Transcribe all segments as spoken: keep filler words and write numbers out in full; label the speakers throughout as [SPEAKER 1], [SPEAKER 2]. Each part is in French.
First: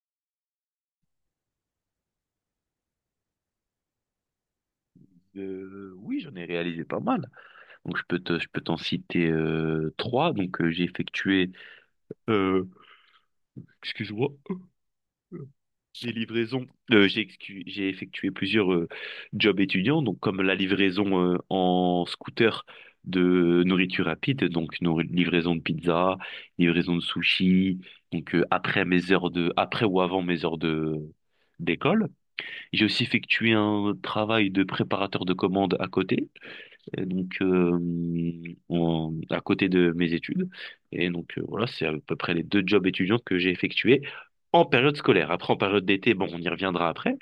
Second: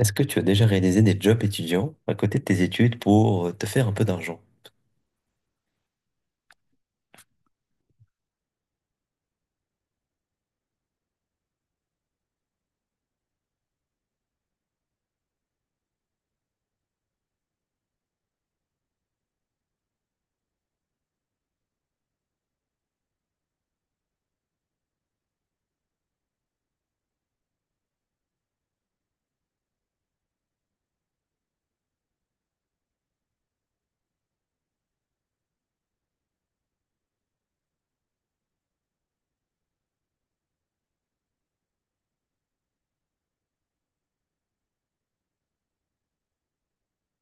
[SPEAKER 1] Est-ce que tu as déjà réalisé des jobs étudiants à côté de tes études pour euh, te faire un peu d'argent?
[SPEAKER 2] Euh, oui, j'en ai réalisé pas mal. Donc je peux te, je peux t'en citer euh, trois. Donc euh, j'ai effectué, euh, excuse-moi, euh, les livraisons. Euh, j'ai excu- j'ai effectué plusieurs euh, jobs étudiants. Donc comme la livraison euh, en scooter de nourriture rapide, donc nourri- livraison de pizza, livraison de sushi. Donc euh, après mes heures de, après ou avant mes heures de d'école. J'ai aussi effectué un travail de préparateur de commandes à côté. Et donc, euh, en- à côté de mes études. Et donc, euh, voilà, c'est à peu près les deux jobs étudiants que j'ai effectués en période scolaire. Après, en période d'été, bon, on y reviendra après.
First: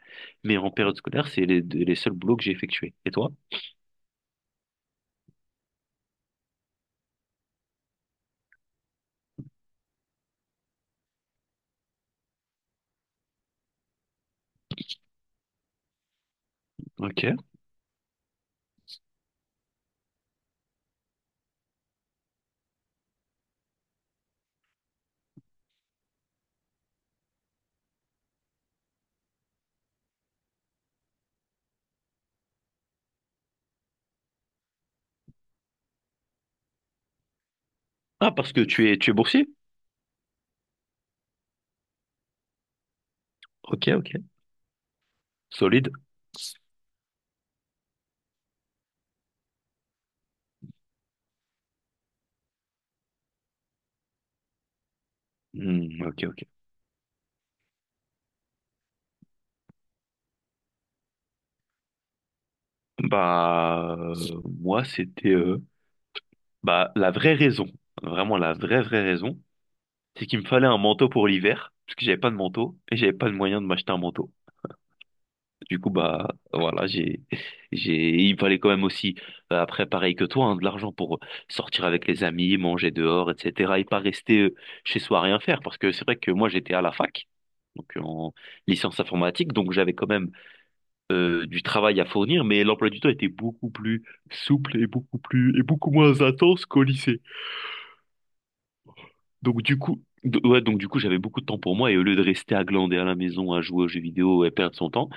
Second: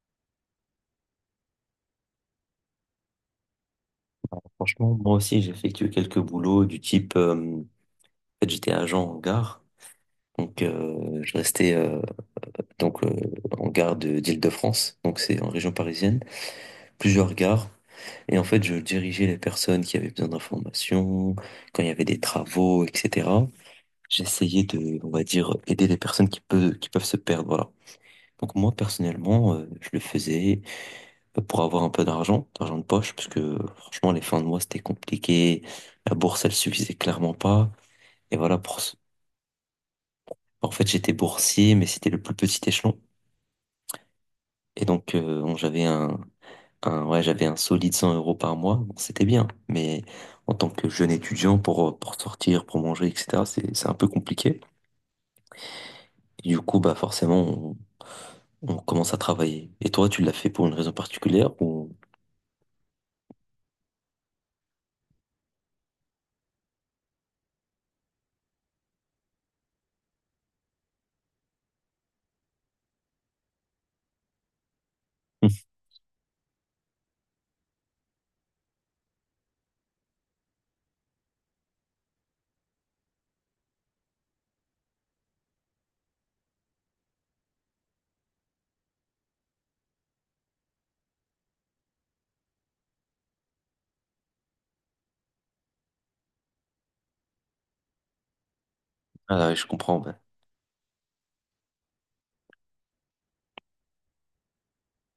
[SPEAKER 2] Mais en période scolaire, c'est les, les seuls boulots que j'ai effectués. Et toi?
[SPEAKER 1] Franchement, moi aussi, j'ai effectué quelques boulots du type, euh, en fait, j'étais agent en gare, donc euh, je restais euh, donc euh, en gare de d'Île-de-France, donc c'est en région parisienne, plusieurs
[SPEAKER 2] Ok.
[SPEAKER 1] gares, et en fait, je dirigeais les personnes qui avaient besoin d'informations, quand il y avait des travaux, et cetera. J'essayais de, on va dire, aider les personnes qui peuvent qui peuvent se perdre, voilà. Donc moi, personnellement, euh, je le faisais pour avoir un peu d'argent, d'argent de poche, parce que franchement, les fins de mois, c'était compliqué. La bourse, elle suffisait clairement pas.
[SPEAKER 2] Ah,
[SPEAKER 1] Et
[SPEAKER 2] parce
[SPEAKER 1] voilà,
[SPEAKER 2] que
[SPEAKER 1] pour...
[SPEAKER 2] tu
[SPEAKER 1] ce-
[SPEAKER 2] es, tu es boursier?
[SPEAKER 1] en fait, j'étais boursier, mais c'était le plus petit échelon.
[SPEAKER 2] Ok, ok.
[SPEAKER 1] Et donc, euh, on- j'avais
[SPEAKER 2] Solide.
[SPEAKER 1] un, un, ouais, j'avais un solide cent euros par mois. Bon, c'était bien, mais en tant que jeune étudiant, pour, pour sortir, pour manger, et cetera, c'est, c'est un peu compliqué.
[SPEAKER 2] Hmm, ok, ok.
[SPEAKER 1] Et du coup, bah, forcément, on, on commence à travailler. Et toi, tu l'as fait pour une raison particulière ou...
[SPEAKER 2] Bah, euh, moi, c'était euh, bah, la vraie raison, vraiment la vraie, vraie raison, c'est qu'il me fallait un manteau pour l'hiver, parce que j'avais pas de manteau et j'avais pas de moyen de m'acheter un manteau. Du coup, bah voilà, j'ai, j'ai, il me fallait quand même aussi, euh, après, pareil que toi, hein, de l'argent pour sortir avec les amis, manger dehors, et cetera. Et pas rester euh, chez soi à rien faire. Parce que c'est vrai que moi, j'étais à la fac, donc en licence informatique, donc j'avais quand même euh, du travail à fournir, mais l'emploi du temps était beaucoup plus souple et beaucoup plus et beaucoup moins intense qu'au lycée.
[SPEAKER 1] Ah, ouais,
[SPEAKER 2] Donc
[SPEAKER 1] je
[SPEAKER 2] du
[SPEAKER 1] comprends,
[SPEAKER 2] coup,
[SPEAKER 1] bah.
[SPEAKER 2] d- ouais, donc du coup, j'avais beaucoup de temps pour moi et au lieu de rester à glander à la maison, à jouer aux jeux vidéo et perdre son temps,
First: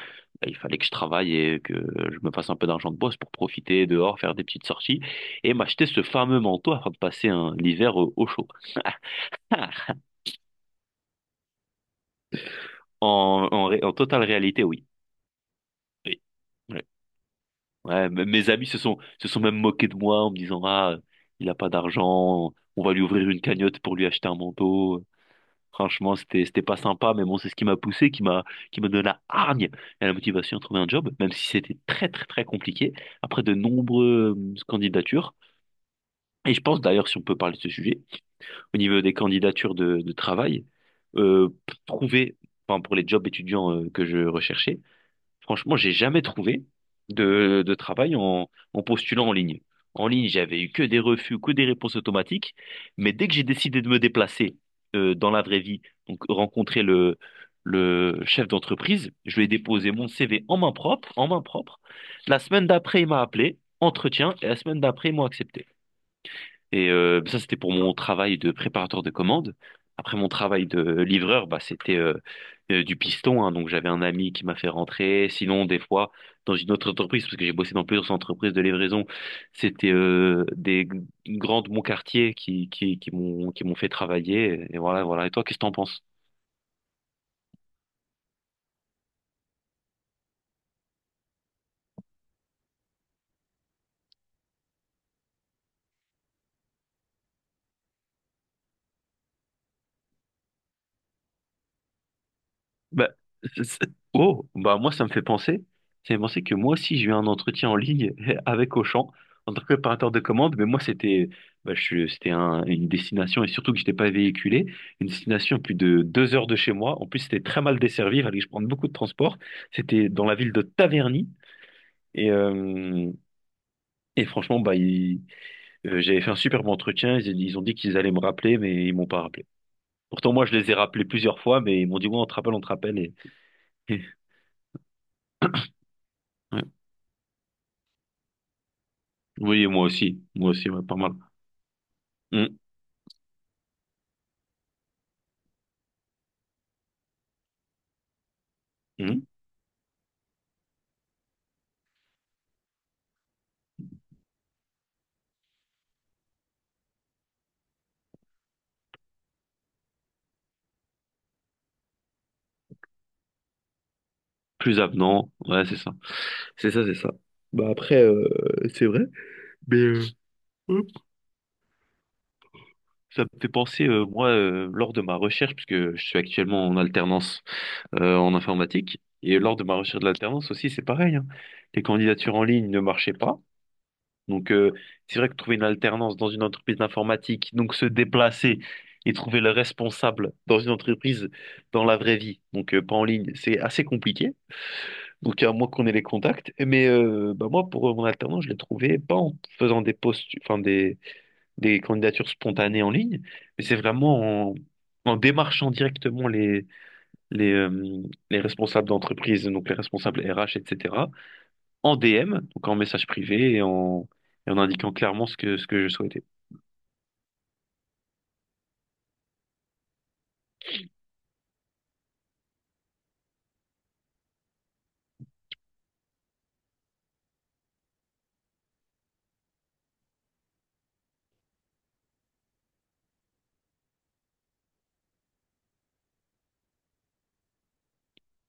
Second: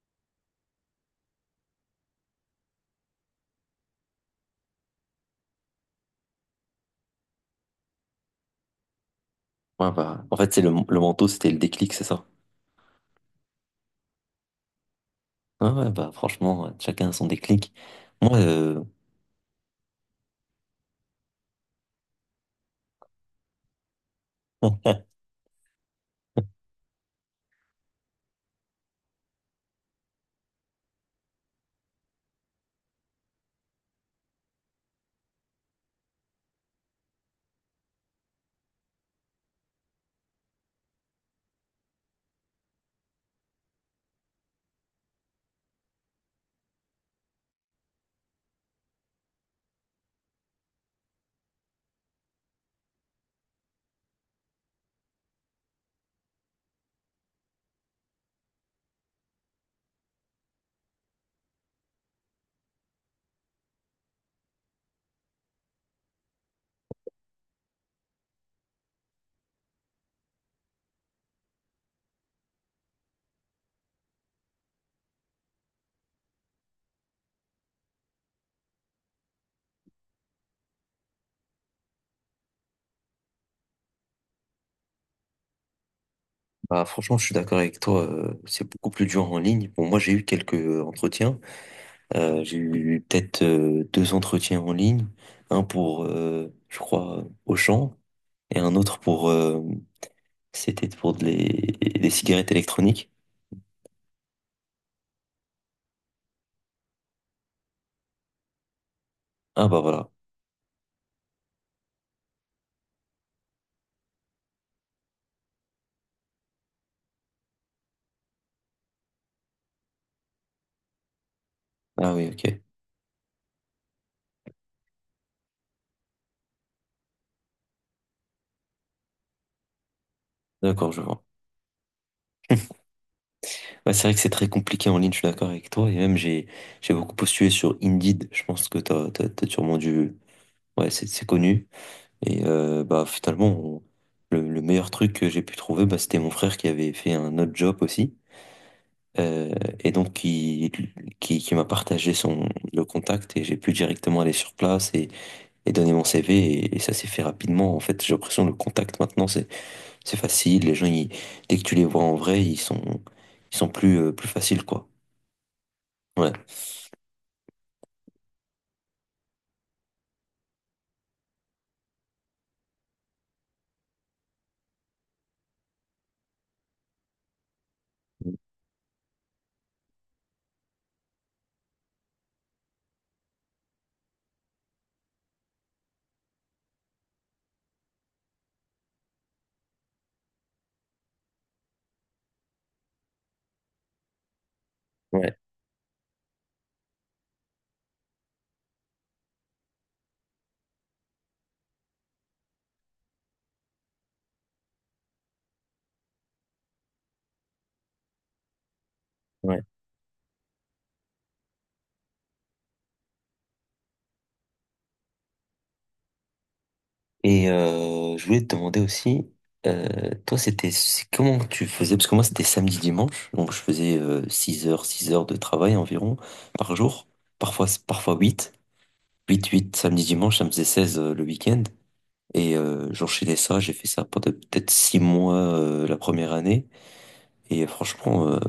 [SPEAKER 2] bah, il fallait que je travaille et que je me fasse un peu d'argent de boss pour profiter dehors, faire des petites sorties et m'acheter ce fameux manteau afin de passer un l'hiver au, au chaud. Ah
[SPEAKER 1] Ouais, bah, en fait, c'est le, le manteau, c'était le déclic, c'est ça?
[SPEAKER 2] En, en, ré- en totale réalité, oui.
[SPEAKER 1] Ah ouais, bah
[SPEAKER 2] Oui.
[SPEAKER 1] franchement, ouais,
[SPEAKER 2] Ouais.
[SPEAKER 1] chacun a son déclic.
[SPEAKER 2] Ouais, m-
[SPEAKER 1] Moi,
[SPEAKER 2] mes amis se
[SPEAKER 1] euh,
[SPEAKER 2] sont, se sont même moqués de moi en me disant, ah, il a pas d'argent, on va lui ouvrir une cagnotte pour lui acheter un manteau. Franchement, c'était, c'était pas sympa, mais bon, c'est ce qui m'a poussé, qui m'a, qui m'a donné la hargne et la motivation à trouver un job, même si c'était très, très, très compliqué, après de nombreuses candidatures. Et je pense d'ailleurs, si on peut parler de ce sujet, au niveau des candidatures de, de travail, euh, pour trouver, enfin, pour les jobs étudiants euh, que je recherchais, franchement, j'ai jamais trouvé de, de travail en, en postulant en ligne. En ligne, j'avais eu que des refus, que des réponses automatiques. Mais dès que j'ai décidé de me déplacer euh, dans la vraie vie, donc rencontrer le, le chef d'entreprise, je lui ai déposé mon C V en main propre, en main propre. La semaine d'après, il m'a appelé, entretien, et la semaine d'après, ils m'ont accepté. Et euh, ça, c'était pour mon travail de préparateur de commandes. Après mon travail de livreur, bah, c'était euh, euh, du piston, hein. Donc j'avais un ami qui m'a fait rentrer. Sinon, des fois, dans une autre entreprise, parce que j'ai bossé dans plusieurs entreprises de livraison, c'était euh, des g- grandes de mon quartier qui, qui, qui m'ont qui m'ont fait travailler. Et voilà, voilà. Et toi, qu'est-ce que t'en penses?
[SPEAKER 1] bah franchement, je suis d'accord avec toi. Euh, c'est beaucoup plus dur en ligne. Bon, moi, j'ai eu quelques euh, entretiens. Euh, j'ai eu peut-être euh, deux entretiens en ligne. Un pour, euh, je crois, Auchan, et un autre pour, euh, c'était pour de les- des cigarettes
[SPEAKER 2] Bah,
[SPEAKER 1] électroniques.
[SPEAKER 2] c'est- c'est- oh, bah moi ça me fait penser, ça me fait penser que moi aussi j'ai eu un entretien en ligne avec Auchan en tant que
[SPEAKER 1] Ah bah voilà.
[SPEAKER 2] préparateur de commande, mais moi c'était, bah, je suis- c'était un- une destination et surtout que j'étais pas véhiculé, une destination à plus de deux heures de chez moi. En plus c'était très mal desservi, il fallait que je prenne beaucoup de transport. C'était dans la ville de Taverny
[SPEAKER 1] Ah oui,
[SPEAKER 2] et
[SPEAKER 1] ok.
[SPEAKER 2] euh, et franchement bah ils- euh, j'avais fait un superbe entretien, ils, ils ont dit qu'ils allaient me rappeler, mais ils m'ont pas rappelé. Pourtant moi je les ai
[SPEAKER 1] D'accord, je
[SPEAKER 2] rappelés
[SPEAKER 1] vois.
[SPEAKER 2] plusieurs fois, mais ils m'ont dit ouais on te rappelle, on te rappelle et
[SPEAKER 1] Ouais, c'est vrai que c'est très compliqué en ligne. Je suis d'accord avec toi. Et même j'ai, j'ai beaucoup postulé sur Indeed. Je pense que t'as, t'as, t'as
[SPEAKER 2] Oui,
[SPEAKER 1] sûrement
[SPEAKER 2] moi
[SPEAKER 1] dû.
[SPEAKER 2] aussi. Moi aussi, ouais,
[SPEAKER 1] Ouais,
[SPEAKER 2] pas
[SPEAKER 1] c'est
[SPEAKER 2] mal.
[SPEAKER 1] c'est connu. Et
[SPEAKER 2] Mm,
[SPEAKER 1] euh, bah finalement, on- le, le meilleur truc que j'ai pu trouver, bah, c'était mon frère qui avait fait un autre job aussi.
[SPEAKER 2] mm.
[SPEAKER 1] Euh, et donc qui, qui, qui m'a partagé son, le contact et j'ai pu directement aller sur place et, et donner mon C V et, et ça s'est fait rapidement. En fait, j'ai l'impression que le contact maintenant, c'est, c'est facile. Les gens, ils- dès que tu les vois en vrai, ils sont, ils sont plus, euh, plus faciles,
[SPEAKER 2] Plus
[SPEAKER 1] quoi.
[SPEAKER 2] avenant. Ouais, c'est ça.
[SPEAKER 1] Ouais.
[SPEAKER 2] C'est ça, c'est ça. Bah après, euh, c'est vrai. Mais euh, hop, ça me fait penser, euh, moi, euh, lors de ma recherche, puisque je suis actuellement en alternance euh, en informatique, et lors de ma recherche de l'alternance aussi, c'est pareil, hein. Les candidatures en ligne ne marchaient pas. Donc, euh, c'est vrai que trouver une alternance dans une entreprise d'informatique, donc se déplacer et trouver le responsable dans une entreprise dans la vraie vie, donc euh, pas en ligne, c'est assez compliqué.
[SPEAKER 1] Ouais.
[SPEAKER 2] Donc, à moins qu'on ait les contacts. Mais euh, bah moi, pour euh, mon alternance, je l'ai trouvé pas en faisant des posts, enfin des, des candidatures spontanées en ligne, mais c'est vraiment en, en démarchant directement les, les, euh, les responsables d'entreprise, donc les responsables R H, et cetera, en D M, donc en message privé et en, et en indiquant clairement ce que, ce que je souhaitais.
[SPEAKER 1] Et euh, je voulais te demander aussi, euh, toi, c'était c'est- comment tu faisais? Parce que moi, c'était samedi, dimanche, donc je faisais euh, six heures, six heures de travail environ par jour, parfois, parfois huit huit huit samedi, dimanche, ça me faisait seize euh, le week-end. Et euh, j'enchaînais ça, j'ai fait ça pendant peut-être six mois euh, la première année. Et franchement, euh,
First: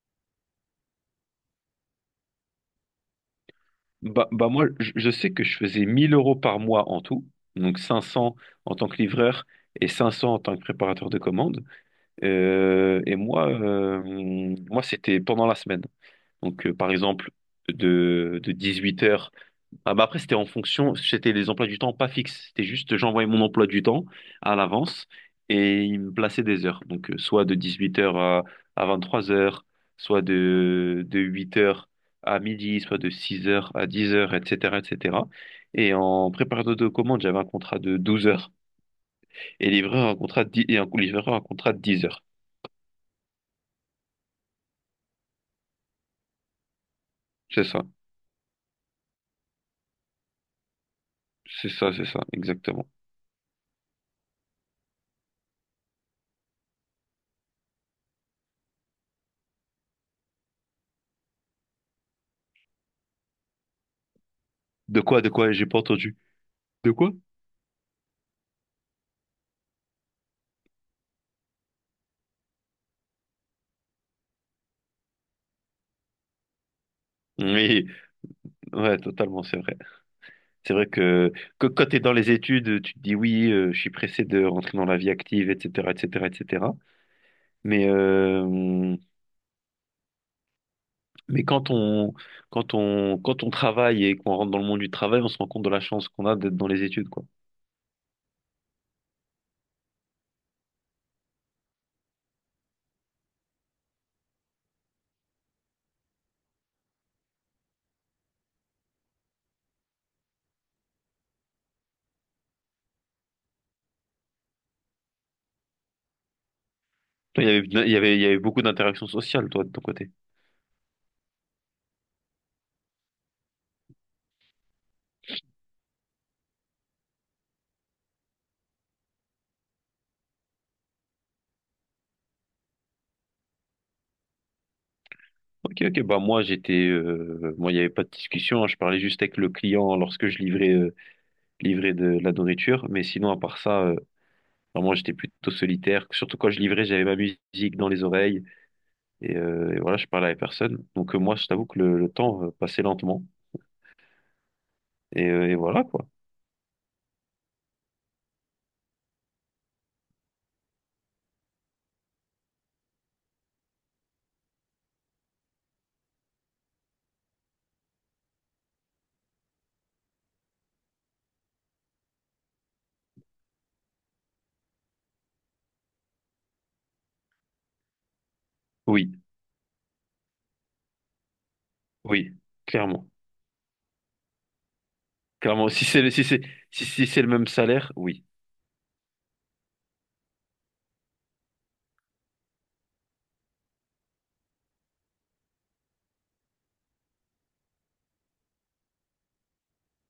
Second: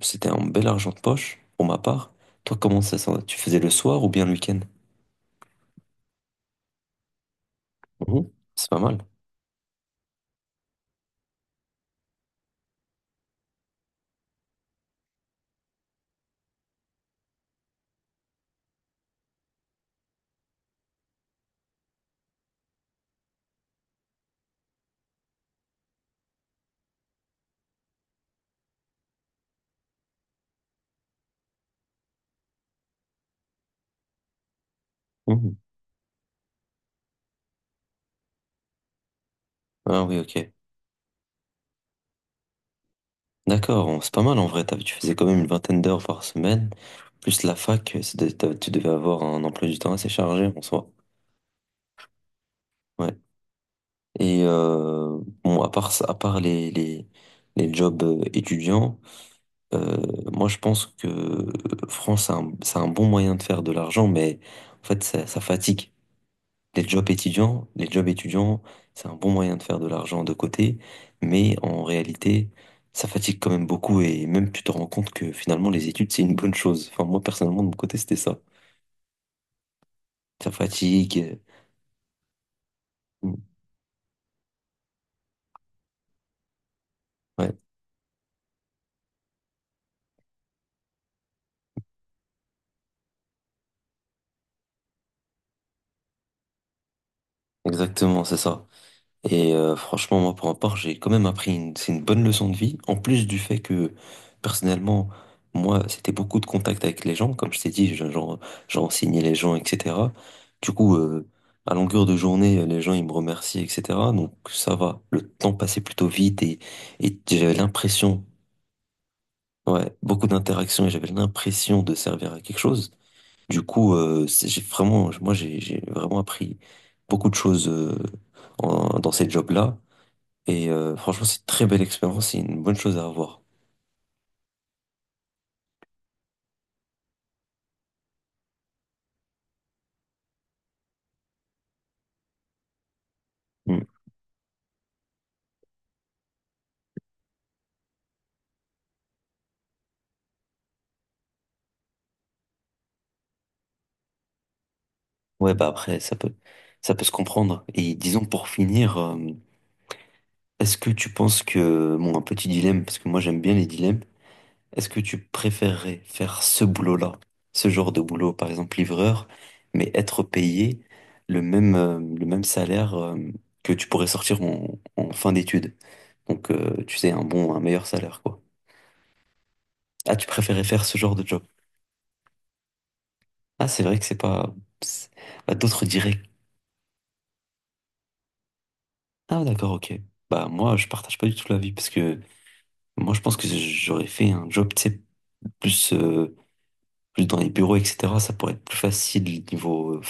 [SPEAKER 1] c'était un bel argent de poche pour ma part. Toi, comment ça, ça- tu faisais le soir ou bien
[SPEAKER 2] Bah,
[SPEAKER 1] le
[SPEAKER 2] bah
[SPEAKER 1] week-end?
[SPEAKER 2] moi, je, je sais que je faisais mille euros par mois en tout, donc
[SPEAKER 1] Mhm.
[SPEAKER 2] cinq cents
[SPEAKER 1] C'est
[SPEAKER 2] en
[SPEAKER 1] pas
[SPEAKER 2] tant
[SPEAKER 1] mal.
[SPEAKER 2] que livreur et cinq cents en tant que préparateur de commandes. Euh, et moi, euh, Moi c'était pendant la semaine. Donc, euh, par exemple, de, de dix-huit heures. Ah, bah après, c'était en fonction, c'était les emplois du temps pas fixes. C'était juste, j'envoyais mon emploi du temps à l'avance et il me plaçait des heures. Donc, euh, soit de dix-huit heures à, à vingt-trois heures, soit de, de huit heures à midi, soit de six heures à dix heures, et cetera, et cetera. Et cetera.
[SPEAKER 1] Mhm.
[SPEAKER 2] Et en préparateur de commande, j'avais un contrat de douze heures et
[SPEAKER 1] Ah
[SPEAKER 2] livreur un
[SPEAKER 1] oui,
[SPEAKER 2] contrat de
[SPEAKER 1] ok.
[SPEAKER 2] dix, et un livreur un contrat de dix heures.
[SPEAKER 1] D'accord, on- c'est pas mal en vrai. T'avais- Tu faisais quand même une vingtaine d'heures par semaine. Plus la
[SPEAKER 2] C'est ça.
[SPEAKER 1] fac, c'est de- t'avais- tu devais avoir un emploi du temps assez chargé en soi.
[SPEAKER 2] C'est ça, c'est ça, exactement.
[SPEAKER 1] Ouais. Et euh, bon, à part, ça- à part les, les, les jobs euh, étudiants, euh, moi je pense que France, c'est un, c'est un bon moyen de faire de l'argent, mais en
[SPEAKER 2] De
[SPEAKER 1] fait,
[SPEAKER 2] quoi,
[SPEAKER 1] ça,
[SPEAKER 2] de
[SPEAKER 1] ça
[SPEAKER 2] quoi, j'ai pas
[SPEAKER 1] fatigue.
[SPEAKER 2] entendu.
[SPEAKER 1] Les
[SPEAKER 2] De
[SPEAKER 1] jobs
[SPEAKER 2] quoi?
[SPEAKER 1] étudiants, les jobs étudiants, c'est un bon moyen de faire de l'argent de côté, mais en réalité, ça fatigue quand même beaucoup et même tu te rends compte que finalement les études, c'est une bonne chose. Enfin, moi personnellement, de mon
[SPEAKER 2] Oui,
[SPEAKER 1] côté, c'était ça.
[SPEAKER 2] ouais, totalement, c'est vrai.
[SPEAKER 1] Ça
[SPEAKER 2] C'est vrai que,
[SPEAKER 1] fatigue.
[SPEAKER 2] que quand tu es dans les études, tu te dis
[SPEAKER 1] euh,
[SPEAKER 2] oui, euh, je suis pressé de rentrer dans la vie active, et cetera, et cetera, et cetera.
[SPEAKER 1] Ouais,
[SPEAKER 2] Mais, euh, mais quand on, quand on, quand on travaille et qu'on rentre dans le monde du travail, on se rend compte de la chance qu'on a d'être dans les études, quoi.
[SPEAKER 1] exactement, c'est ça. Et euh, franchement, moi, pour ma part, j'ai quand même appris une, c'est une bonne leçon de vie, en plus du fait que, personnellement, moi, c'était beaucoup de contact avec les gens, comme je t'ai dit, je- j'en j'en signais les gens, et cetera. Du coup, euh, à longueur de journée, euh, les gens, ils me remercient, et cetera. Donc, ça va, le temps passait plutôt vite et, et
[SPEAKER 2] Toi, il y
[SPEAKER 1] j'avais
[SPEAKER 2] avait, il y avait, il
[SPEAKER 1] l'impression,
[SPEAKER 2] y avait beaucoup d'interactions sociales, toi, de ton
[SPEAKER 1] ouais,
[SPEAKER 2] côté.
[SPEAKER 1] beaucoup d'interactions et j'avais l'impression de servir à quelque chose. Du coup, euh, c'est- j'ai vraiment, moi, j'ai j'ai vraiment appris beaucoup de choses euh, en- dans ces jobs-là. Et euh, franchement, c'est une très belle expérience, c'est une bonne chose à avoir.
[SPEAKER 2] Ok, ok, bah moi, j'étais, euh, moi, il n'y avait pas de discussion, hein, je parlais juste avec le client lorsque je livrais. Euh, livrer de, de la nourriture. Mais sinon, à part ça,
[SPEAKER 1] Mm.
[SPEAKER 2] euh, vraiment, j'étais plutôt solitaire. Surtout quand je livrais, j'avais ma musique dans les oreilles. Et, euh, et voilà, je parlais à personne. Donc, euh, moi, je t'avoue que le, le temps euh, passait lentement. Et, euh,
[SPEAKER 1] Ouais,
[SPEAKER 2] et
[SPEAKER 1] bah
[SPEAKER 2] voilà,
[SPEAKER 1] après,
[SPEAKER 2] quoi.
[SPEAKER 1] ça peut, ça peut se comprendre. Et disons pour finir, euh, est-ce que tu penses que, bon, un petit dilemme, parce que moi j'aime bien les dilemmes, est-ce que tu préférerais faire ce boulot-là, ce genre de boulot, par exemple livreur, mais être payé le même, euh, le même salaire euh, que tu pourrais sortir en, en fin d'études? Donc, euh, tu sais, un bon, un meilleur salaire, quoi.
[SPEAKER 2] Oui,
[SPEAKER 1] Ah, tu préférais faire ce genre de job?
[SPEAKER 2] oui, clairement.
[SPEAKER 1] Ah, c'est vrai que c'est pas... c'est- bah,
[SPEAKER 2] Clairement,
[SPEAKER 1] d'autres
[SPEAKER 2] si c'est le,
[SPEAKER 1] diraient.
[SPEAKER 2] si c'est, si, si c'est le même salaire, oui.
[SPEAKER 1] Ah d'accord, ok. Bah moi je partage pas du tout l'avis parce que moi je pense que j'aurais fait un job, tu sais, plus, euh, plus dans les bureaux, et cetera. Ça pourrait être plus facile niveau euh,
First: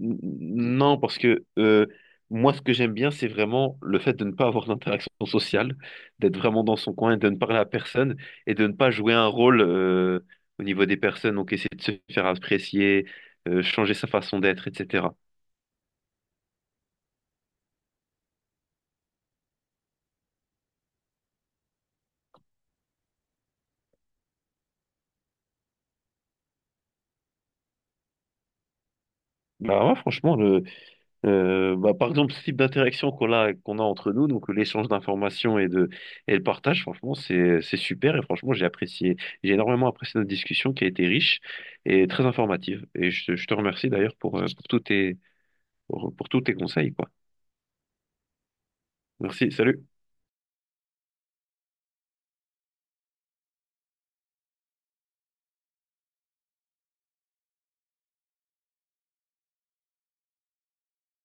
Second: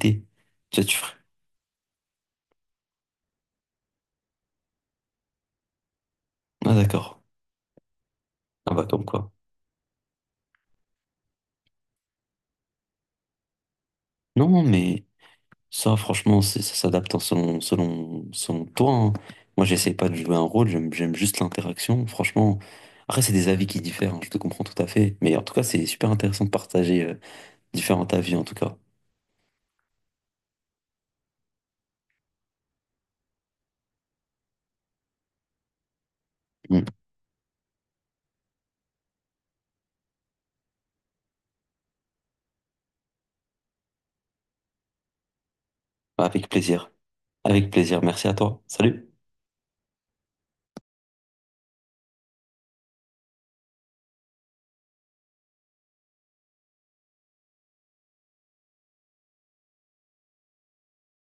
[SPEAKER 2] N-
[SPEAKER 1] Tu vois, tu
[SPEAKER 2] Non,
[SPEAKER 1] ferais.
[SPEAKER 2] parce que euh, moi, ce que j'aime bien, c'est vraiment le fait de ne pas avoir d'interaction sociale, d'être vraiment
[SPEAKER 1] Ah
[SPEAKER 2] dans son coin, et
[SPEAKER 1] d'accord.
[SPEAKER 2] de ne parler à personne et de ne
[SPEAKER 1] Ah bah
[SPEAKER 2] pas
[SPEAKER 1] comme
[SPEAKER 2] jouer un
[SPEAKER 1] quoi.
[SPEAKER 2] rôle euh, au niveau des personnes, donc essayer de se faire apprécier, euh, changer sa façon
[SPEAKER 1] Non
[SPEAKER 2] d'être,
[SPEAKER 1] mais
[SPEAKER 2] et cetera.
[SPEAKER 1] ça franchement c'est- ça s'adapte en selon, selon, selon toi, hein. Moi j'essaie pas de jouer un rôle, j'aime j'aime juste l'interaction. Franchement, après c'est des avis qui diffèrent, hein, je te comprends tout à fait. Mais en tout cas c'est super intéressant de partager euh, différents avis en tout cas.
[SPEAKER 2] Bah ouais, franchement, le- Euh, bah, par exemple, ce type d'interaction qu'on a, qu'on a entre nous, donc l'échange d'informations et de, et le
[SPEAKER 1] Mm.
[SPEAKER 2] partage, franchement, c'est, c'est super. Et franchement, j'ai apprécié, j'ai énormément apprécié notre discussion qui a été riche et très informative. Et je, te- je te remercie d'ailleurs pour, euh, pour tous tes, pour, pour tous
[SPEAKER 1] Avec
[SPEAKER 2] tes
[SPEAKER 1] plaisir.
[SPEAKER 2] conseils, quoi.
[SPEAKER 1] Avec plaisir, merci à toi. Salut.
[SPEAKER 2] Merci, salut.